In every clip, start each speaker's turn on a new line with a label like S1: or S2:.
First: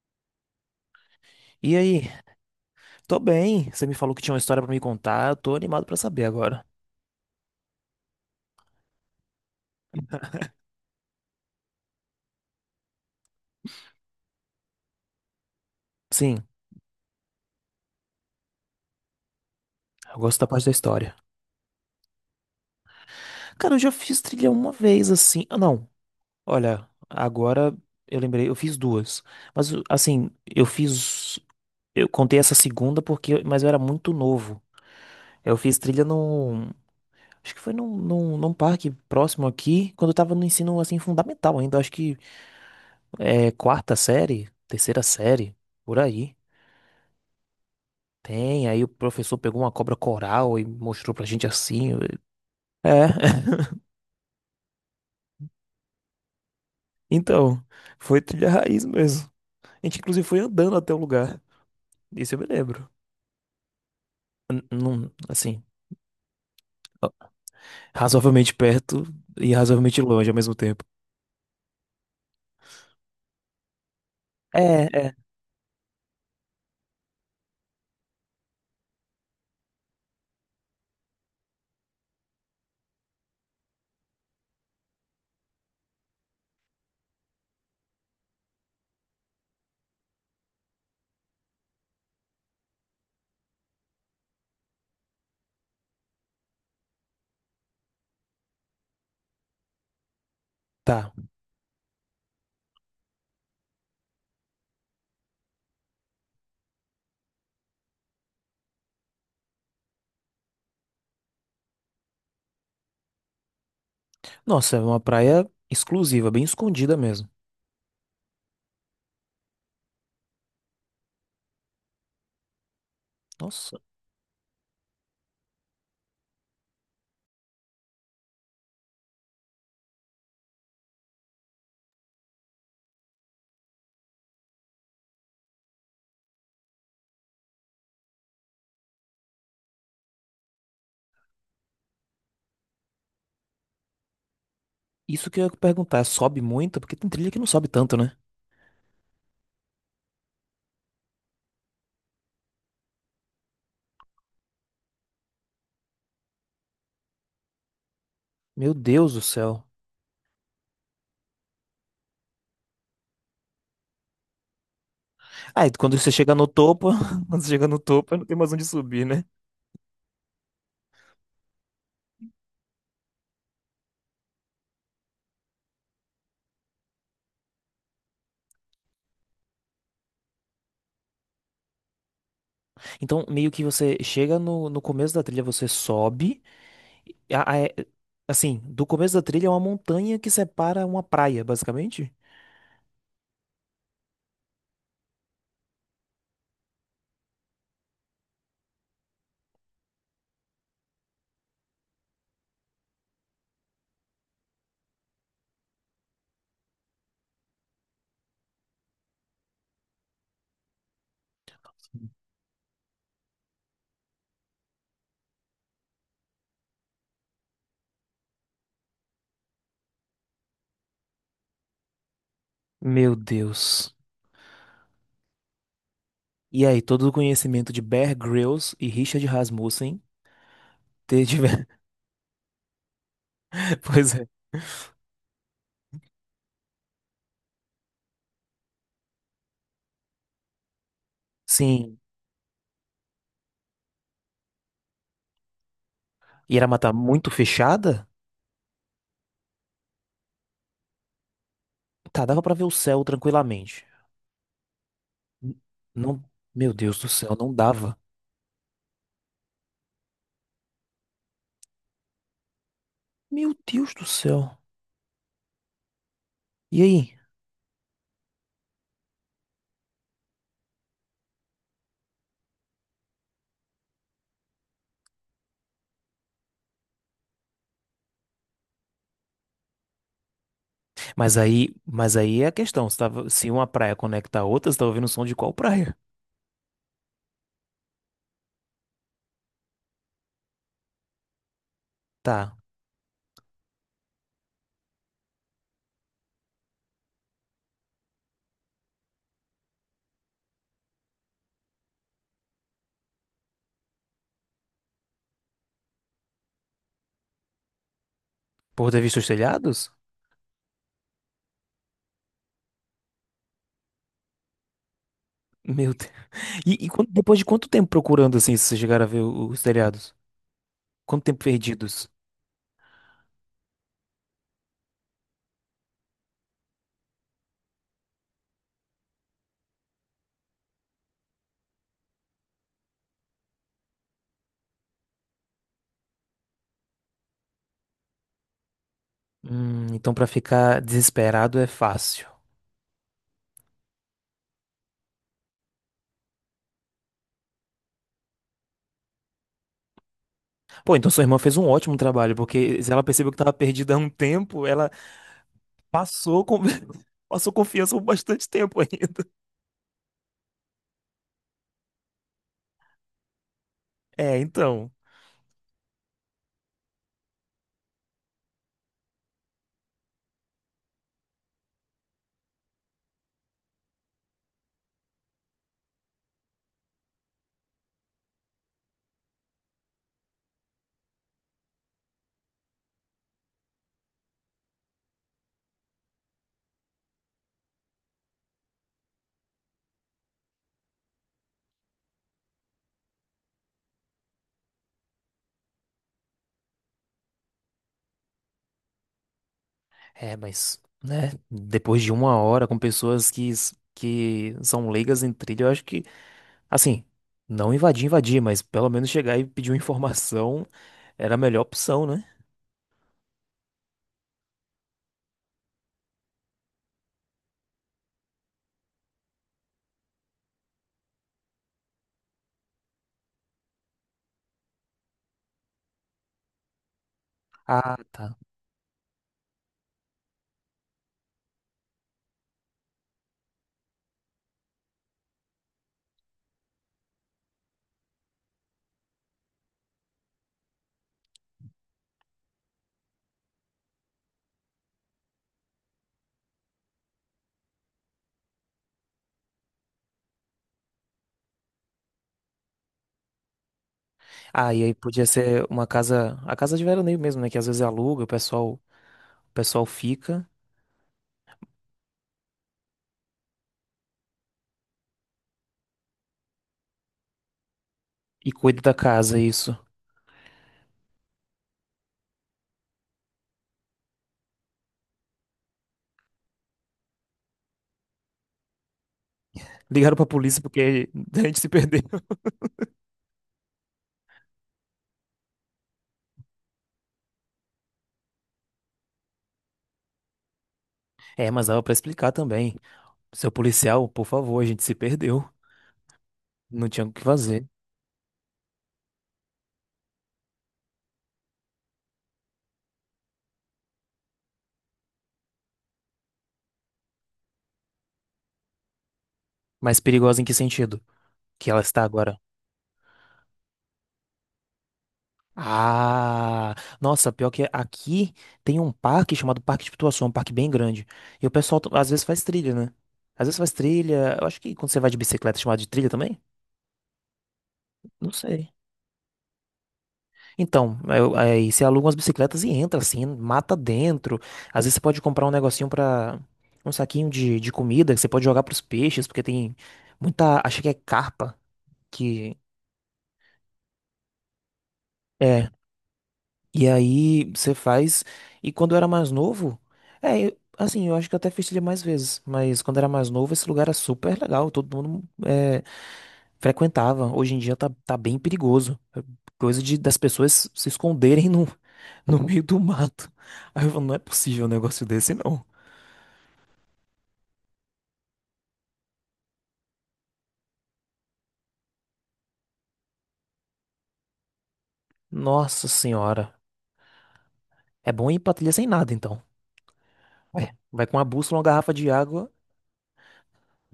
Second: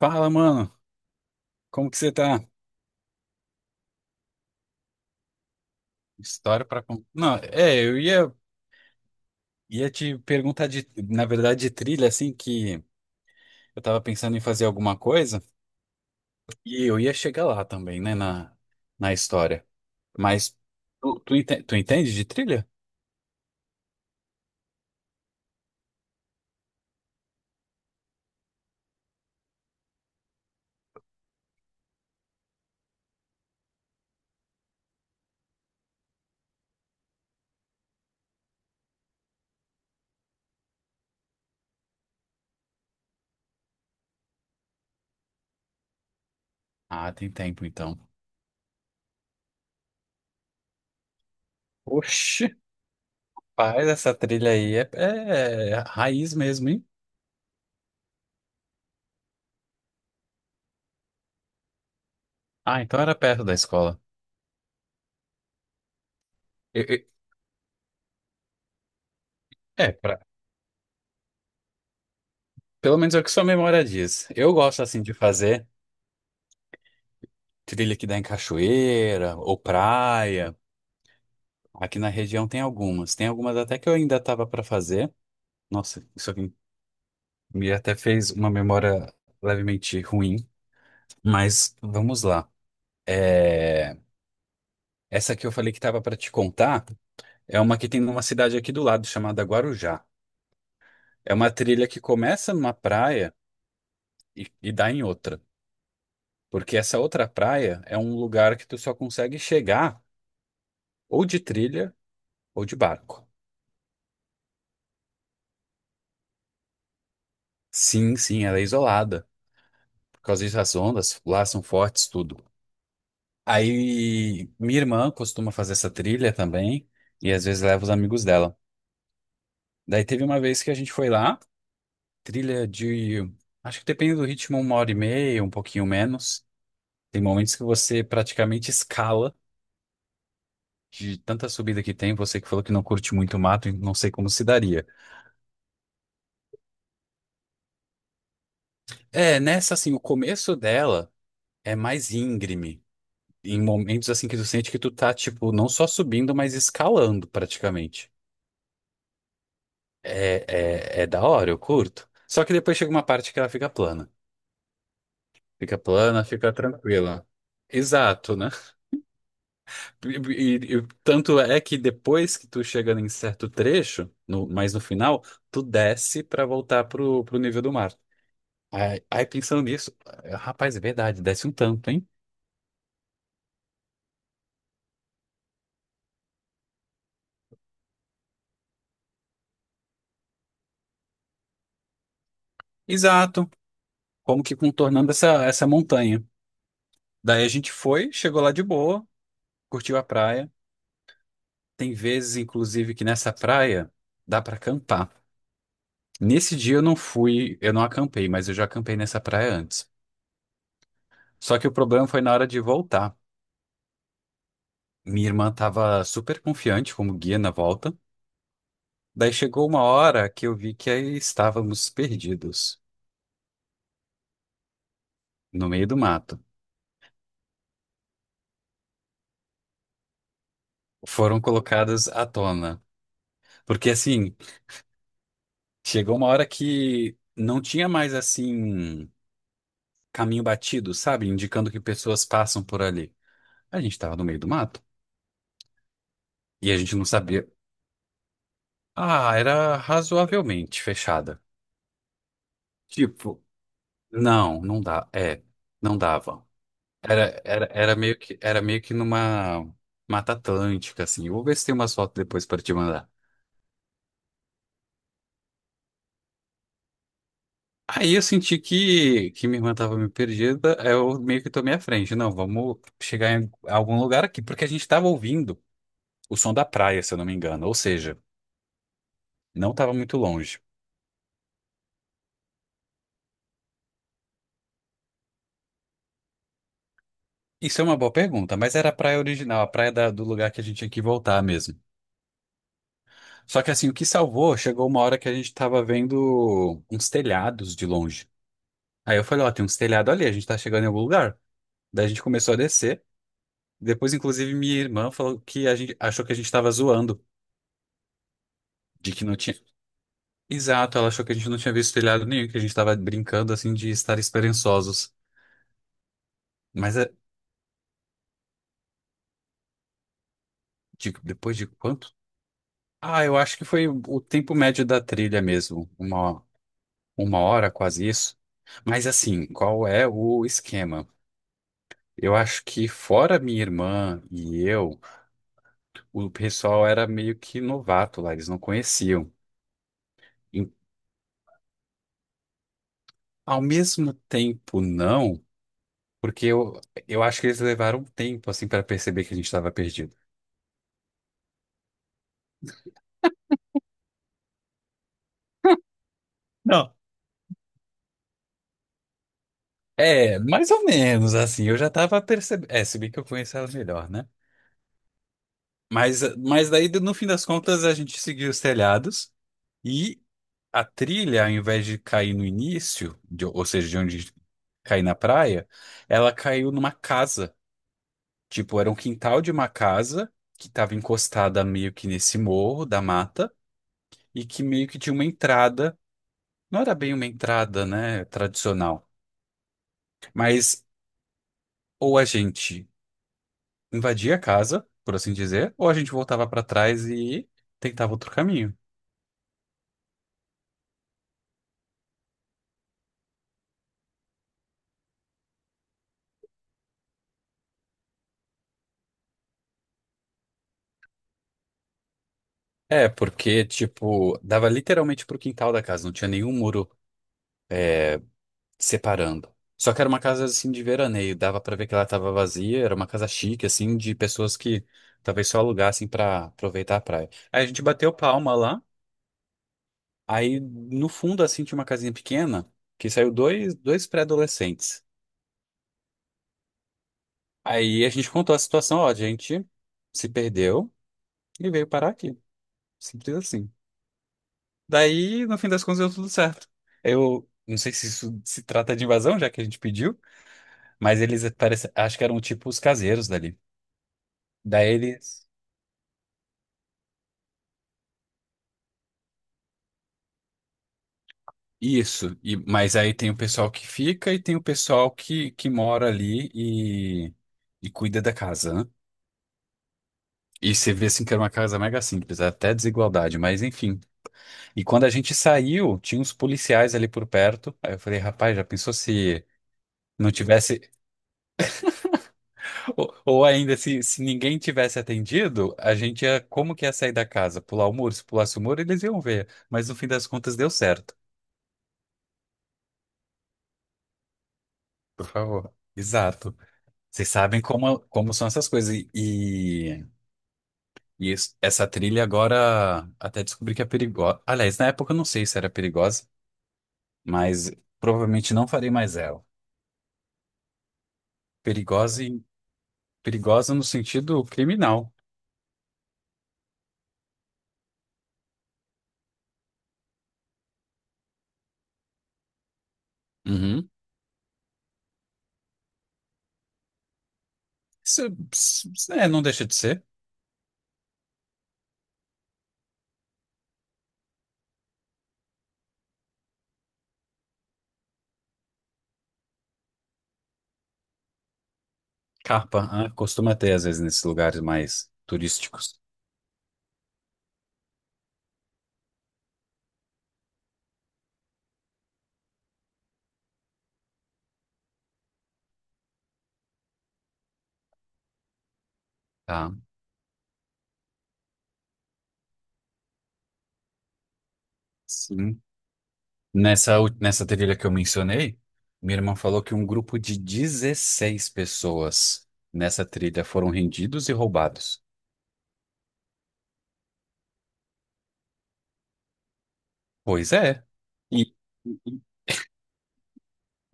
S1: Fala, mano.
S2: E
S1: Como que
S2: aí?
S1: você tá?
S2: Tô bem. Você me falou que tinha uma história pra me contar. Eu tô animado pra saber agora.
S1: História pra contar. Não, é, eu ia te perguntar de, na verdade, de trilha, assim, que eu tava pensando em fazer alguma coisa
S2: Sim,
S1: e eu ia chegar lá também, né, na história.
S2: eu gosto da
S1: Mas
S2: parte da história.
S1: tu entende de trilha?
S2: Cara, eu já fiz trilha uma vez assim. Ah, não. Olha, agora eu lembrei, eu fiz duas. Mas assim, eu fiz eu contei essa segunda porque mas eu era muito novo. Eu fiz trilha num Acho que foi num, num parque próximo aqui, quando eu tava no ensino assim fundamental ainda, acho que é quarta série, terceira série, por aí.
S1: Ah, tem tempo então.
S2: Tem, aí o professor pegou uma cobra coral e mostrou pra gente assim.
S1: Oxi,
S2: É.
S1: faz essa trilha aí. É raiz mesmo, hein?
S2: Então, foi trilha raiz mesmo. A gente inclusive foi andando até o lugar. Isso eu me
S1: Ah,
S2: lembro.
S1: então era perto da escola.
S2: Não, assim,
S1: Eu- eu-
S2: ó, razoavelmente perto e
S1: É,
S2: razoavelmente
S1: pra,
S2: longe ao mesmo tempo.
S1: pelo menos é o que sua memória diz. Eu gosto
S2: É,
S1: assim
S2: é.
S1: de fazer. Trilha que dá em cachoeira ou praia. Aqui na região tem algumas. Tem algumas até que eu ainda estava para fazer. Nossa, isso aqui me até fez uma memória levemente ruim. Mas vamos lá. É, essa que eu falei que estava para te contar é uma que tem numa cidade aqui do lado chamada Guarujá.
S2: Tá.
S1: É uma trilha que começa numa praia e dá em outra. Porque essa outra praia é um lugar que tu só consegue chegar ou de trilha ou de barco.
S2: Nossa, é uma praia exclusiva, bem escondida mesmo.
S1: Sim, sim, ela é isolada. Por causa disso, as ondas lá são fortes, tudo.
S2: Nossa,
S1: Aí minha irmã costuma fazer essa trilha também, e às vezes leva os amigos dela. Daí teve uma vez que a gente foi lá, trilha de, acho que depende do ritmo, uma hora e meia, um pouquinho menos. Tem momentos que você praticamente escala de tanta subida que tem. Você que falou que não curte muito mato, não sei como se daria.
S2: isso que eu ia perguntar, sobe muito? Porque tem trilha que não sobe tanto, né?
S1: É, nessa assim, o começo dela é mais íngreme. Em momentos assim que tu sente que tu tá, tipo, não só subindo, mas escalando praticamente.
S2: Meu Deus do céu.
S1: É, é da hora, eu curto. Só que depois chega uma parte que ela fica plana.
S2: Ah, e
S1: Fica
S2: quando você
S1: plana,
S2: chega no
S1: fica
S2: topo,
S1: tranquila.
S2: quando você chega no topo, não tem
S1: Exato, né?
S2: mais onde subir, né?
S1: E tanto é que depois que tu chega em certo trecho, mas no final, tu desce pra voltar pro nível do mar. Aí pensando nisso, é, rapaz, é verdade, desce um tanto, hein?
S2: Então, meio que você chega no, no começo da trilha, você sobe. e a- a- é- assim, do começo da trilha é uma montanha que separa uma praia, basicamente.
S1: Exato. Como que contornando essa montanha. Daí a gente foi, chegou lá de boa, curtiu a praia. Tem vezes, inclusive, que nessa praia dá pra acampar. Nesse dia eu não fui, eu não acampei, mas eu já acampei nessa praia antes. Só que o problema foi na hora de voltar. Minha irmã estava super confiante como guia na volta. Daí chegou uma hora que eu vi que aí estávamos perdidos
S2: Meu Deus.
S1: no meio do mato.
S2: E aí, todo o conhecimento de Bear Grylls e Richard Rasmussen ter
S1: Foram
S2: tiver...
S1: colocadas à tona. Porque
S2: Pois é.
S1: assim, chegou uma hora que não tinha mais assim caminho batido, sabe? Indicando que
S2: Sim.
S1: pessoas passam por ali. A gente estava no meio do mato
S2: E era
S1: e a
S2: mata
S1: gente não
S2: muito
S1: sabia.
S2: fechada?
S1: Ah, era razoavelmente fechada.
S2: Tá, dava pra ver o céu
S1: Tipo,
S2: tranquilamente.
S1: não, não dá. É,
S2: N-
S1: não
S2: Não,
S1: dava.
S2: meu Deus do céu,
S1: Era,
S2: não
S1: era, era
S2: dava.
S1: meio que, era meio que numa Mata Atlântica, assim. Eu vou ver se tem umas fotos depois para te mandar.
S2: Meu Deus do céu. E aí?
S1: Aí eu senti que minha irmã tava meio perdida, aí eu meio que tomei a frente. Não, vamos chegar em algum lugar aqui, porque a gente tava ouvindo o som da praia, se eu não me engano. Ou seja, não tava muito longe.
S2: Mas aí, mas aí é a questão, você tava, se uma praia conecta a outra, você tá ouvindo o som de qual praia?
S1: Isso é uma boa pergunta, mas era a praia original, a praia do lugar que a gente tinha que voltar mesmo.
S2: Tá.
S1: Só que assim, o que salvou, chegou uma hora que a gente tava vendo uns telhados de longe. Aí eu falei, ó, tem uns telhados ali, a gente tá chegando em algum lugar. Daí a gente começou a descer. Depois, inclusive, minha irmã falou que a gente achou que a gente tava zoando,
S2: Por ter
S1: de
S2: visto
S1: que
S2: os
S1: não tinha.
S2: telhados?
S1: Exato, ela achou que a gente não tinha visto telhado nenhum, que a gente tava brincando assim de estar esperançosos.
S2: Meu Deus. E,
S1: Mas é,
S2: depois de quanto tempo procurando assim, vocês chegaram a ver o- os telhados? Quanto tempo
S1: depois de
S2: perdidos?
S1: quanto? Ah, eu acho que foi o tempo médio da trilha mesmo, uma hora, quase isso. Mas assim, qual é o esquema? Eu acho que fora minha irmã e eu, o pessoal era meio que novato lá, eles não conheciam.
S2: Então pra ficar desesperado é fácil.
S1: Ao mesmo tempo, não, porque eu acho que eles levaram um tempo, assim, para perceber que a gente estava perdido.
S2: Pô, então sua irmã fez um ótimo trabalho, porque se ela percebeu que tava perdida há um tempo, ela passou com... passou confiança por bastante tempo ainda.
S1: É, mais ou menos, assim, eu já tava percebendo. É, se bem que eu conheço ela melhor, né?
S2: É, então.
S1: Mas daí, no fim das contas, a gente seguiu os telhados e a trilha, ao invés de cair no início, ou seja, de onde cair na praia, ela caiu numa casa. Tipo, era um quintal de uma casa que estava encostada meio que nesse morro da mata e que meio que tinha uma entrada. Não era bem uma entrada, né, tradicional, mas ou a gente invadia a casa, por assim dizer, ou a gente voltava pra trás e tentava outro caminho.
S2: É, mas, né, depois de uma hora com pessoas que, que são leigas em trilha, eu acho que, assim, não invadir, invadir, mas pelo menos chegar e pedir uma informação, era a melhor opção, né?
S1: É, porque, tipo, dava literalmente pro quintal da casa, não tinha nenhum muro separando. Só que era uma casa, assim, de veraneio, dava pra ver que ela tava vazia, era uma casa chique, assim, de pessoas que talvez só alugassem pra aproveitar a praia. Aí a gente
S2: Ah,
S1: bateu
S2: tá.
S1: palma lá, aí no fundo, assim, tinha uma casinha pequena, que saiu dois pré-adolescentes. Aí a gente contou a situação, ó, a gente se perdeu e veio parar aqui. Simples assim. Daí, no fim das contas, deu tudo certo. Eu não sei se isso se trata de invasão, já que a gente pediu, mas eles parece, acho que eram tipo os caseiros dali.
S2: Ah, e aí
S1: Daí
S2: podia
S1: eles.
S2: ser uma casa, a casa de veraneio mesmo, né? Que às vezes aluga, o pessoal fica
S1: Isso. E, mas aí tem o pessoal que fica e tem o pessoal que mora ali e cuida da
S2: e
S1: casa,
S2: cuida
S1: né?
S2: da casa, isso.
S1: E você vê assim que era uma casa mega simples, até desigualdade, mas enfim. E quando a gente saiu, tinha uns policiais ali por perto. Aí eu falei, rapaz, já pensou se
S2: Ligaram pra
S1: não
S2: polícia
S1: tivesse.
S2: porque a gente se perdeu.
S1: Ou ainda, se ninguém tivesse atendido, a gente ia. Como que ia sair da casa? Pular o muro? Se pulasse o muro, eles iam ver. Mas no fim das contas deu certo.
S2: É, mas dava pra explicar também. Seu policial, por favor, a gente se
S1: Por
S2: perdeu.
S1: favor. Exato.
S2: Não tinha o que
S1: Vocês sabem
S2: fazer.
S1: como são essas coisas. Essa trilha agora até descobri que é perigosa. Aliás, na época eu não sei se era perigosa, mas provavelmente não farei mais ela.
S2: Mas perigosa em que sentido? Que ela está
S1: Perigosa,
S2: agora.
S1: perigosa no sentido criminal.
S2: Ah, nossa, pior que aqui tem um parque chamado Parque de Pituaçu, um parque bem grande. E o pessoal às vezes faz trilha, né? Às vezes faz
S1: Uhum.
S2: trilha. Eu acho que quando você vai de bicicleta é chamado de trilha também?
S1: Isso,
S2: Não sei.
S1: é, não deixa de ser.
S2: Então, aí você aluga umas bicicletas e entra assim, mata dentro. Às vezes você pode comprar um negocinho pra um saquinho de comida que você pode jogar pros peixes, porque tem muita. Acho que é carpa que.
S1: Carpa, ah, costuma ter às vezes nesses lugares mais
S2: É.
S1: turísticos.
S2: E aí você faz. E quando eu era mais novo, é, assim, eu acho que eu até fiz trilha mais vezes, mas quando eu era mais novo, esse lugar era super legal, todo mundo é, frequentava. Hoje em dia tá, tá bem perigoso. É,
S1: Tá.
S2: coisa de, das pessoas se esconderem no, no meio do mato. Aí eu falo, não é possível um negócio desse,
S1: Sim.
S2: não.
S1: Nessa trilha que eu mencionei, minha irmã falou que um grupo de 16 pessoas nessa trilha foram rendidos e roubados.
S2: Nossa senhora. É bom ir pra trilha sem nada, então.
S1: Pois
S2: É,
S1: é.
S2: vai com uma
S1: E
S2: bússola, uma garrafa de água.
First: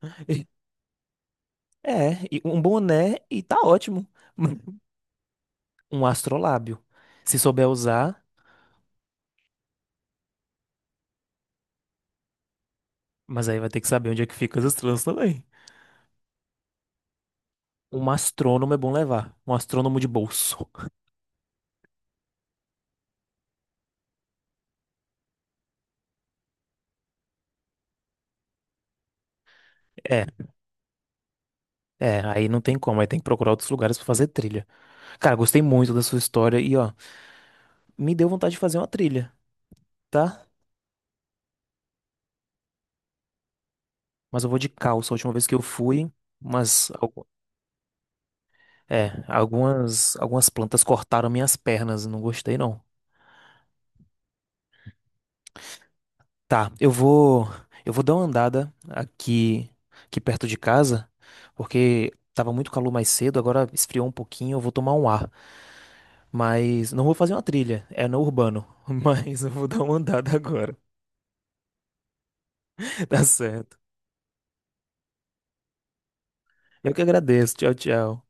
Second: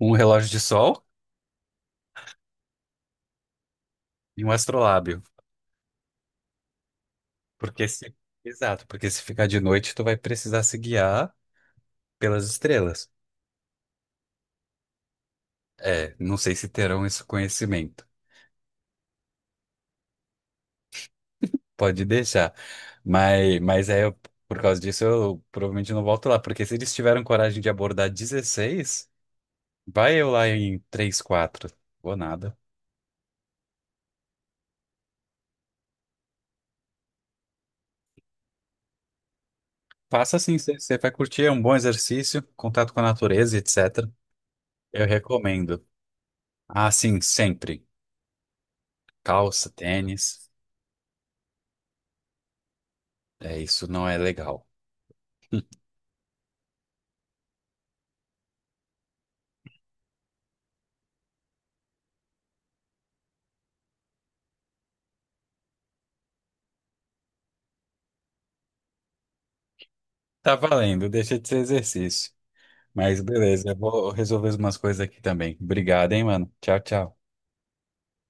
S1: um
S2: e-
S1: relógio de sol
S2: É, e um boné e tá ótimo.
S1: e um astrolábio.
S2: Um astrolábio. Se souber
S1: Porque se...
S2: usar.
S1: Exato, porque se ficar de noite, tu vai precisar se guiar pelas estrelas.
S2: Mas aí vai ter que saber onde é que ficam as estrelas também.
S1: É, não sei se terão esse conhecimento.
S2: Um astrônomo é bom levar. Um astrônomo de bolso.
S1: Pode deixar. Mas por causa disso, eu provavelmente não volto lá, porque se eles tiveram coragem de abordar 16, vai
S2: É,
S1: eu lá em 3 4 ou
S2: é, aí
S1: nada.
S2: não tem como. Aí tem que procurar outros lugares pra fazer trilha. Cara, gostei muito da sua história e, ó, me deu vontade de fazer uma trilha,
S1: Faça
S2: tá?
S1: assim, você vai curtir, é um bom exercício, contato com a natureza, etc.
S2: Mas eu vou de
S1: Eu
S2: calça. A última vez que eu
S1: recomendo.
S2: fui, mas,
S1: Ah, sim, sempre.
S2: é,
S1: Calça,
S2: algumas, algumas
S1: tênis.
S2: plantas cortaram minhas pernas. Não gostei, não.
S1: É, isso não é legal.
S2: Tá, eu vou dar uma andada aqui, aqui perto de casa, porque tava muito calor mais cedo, agora esfriou um pouquinho, eu vou tomar um ar. Mas não vou fazer uma trilha, é no urbano. Mas eu vou dar uma andada
S1: Tá
S2: agora.
S1: valendo, deixa de ser exercício. Mas
S2: Tá
S1: beleza,
S2: certo.
S1: eu vou resolver umas coisas aqui também. Obrigado, hein, mano. Tchau,
S2: Eu que
S1: tchau.
S2: agradeço. Tchau, tchau.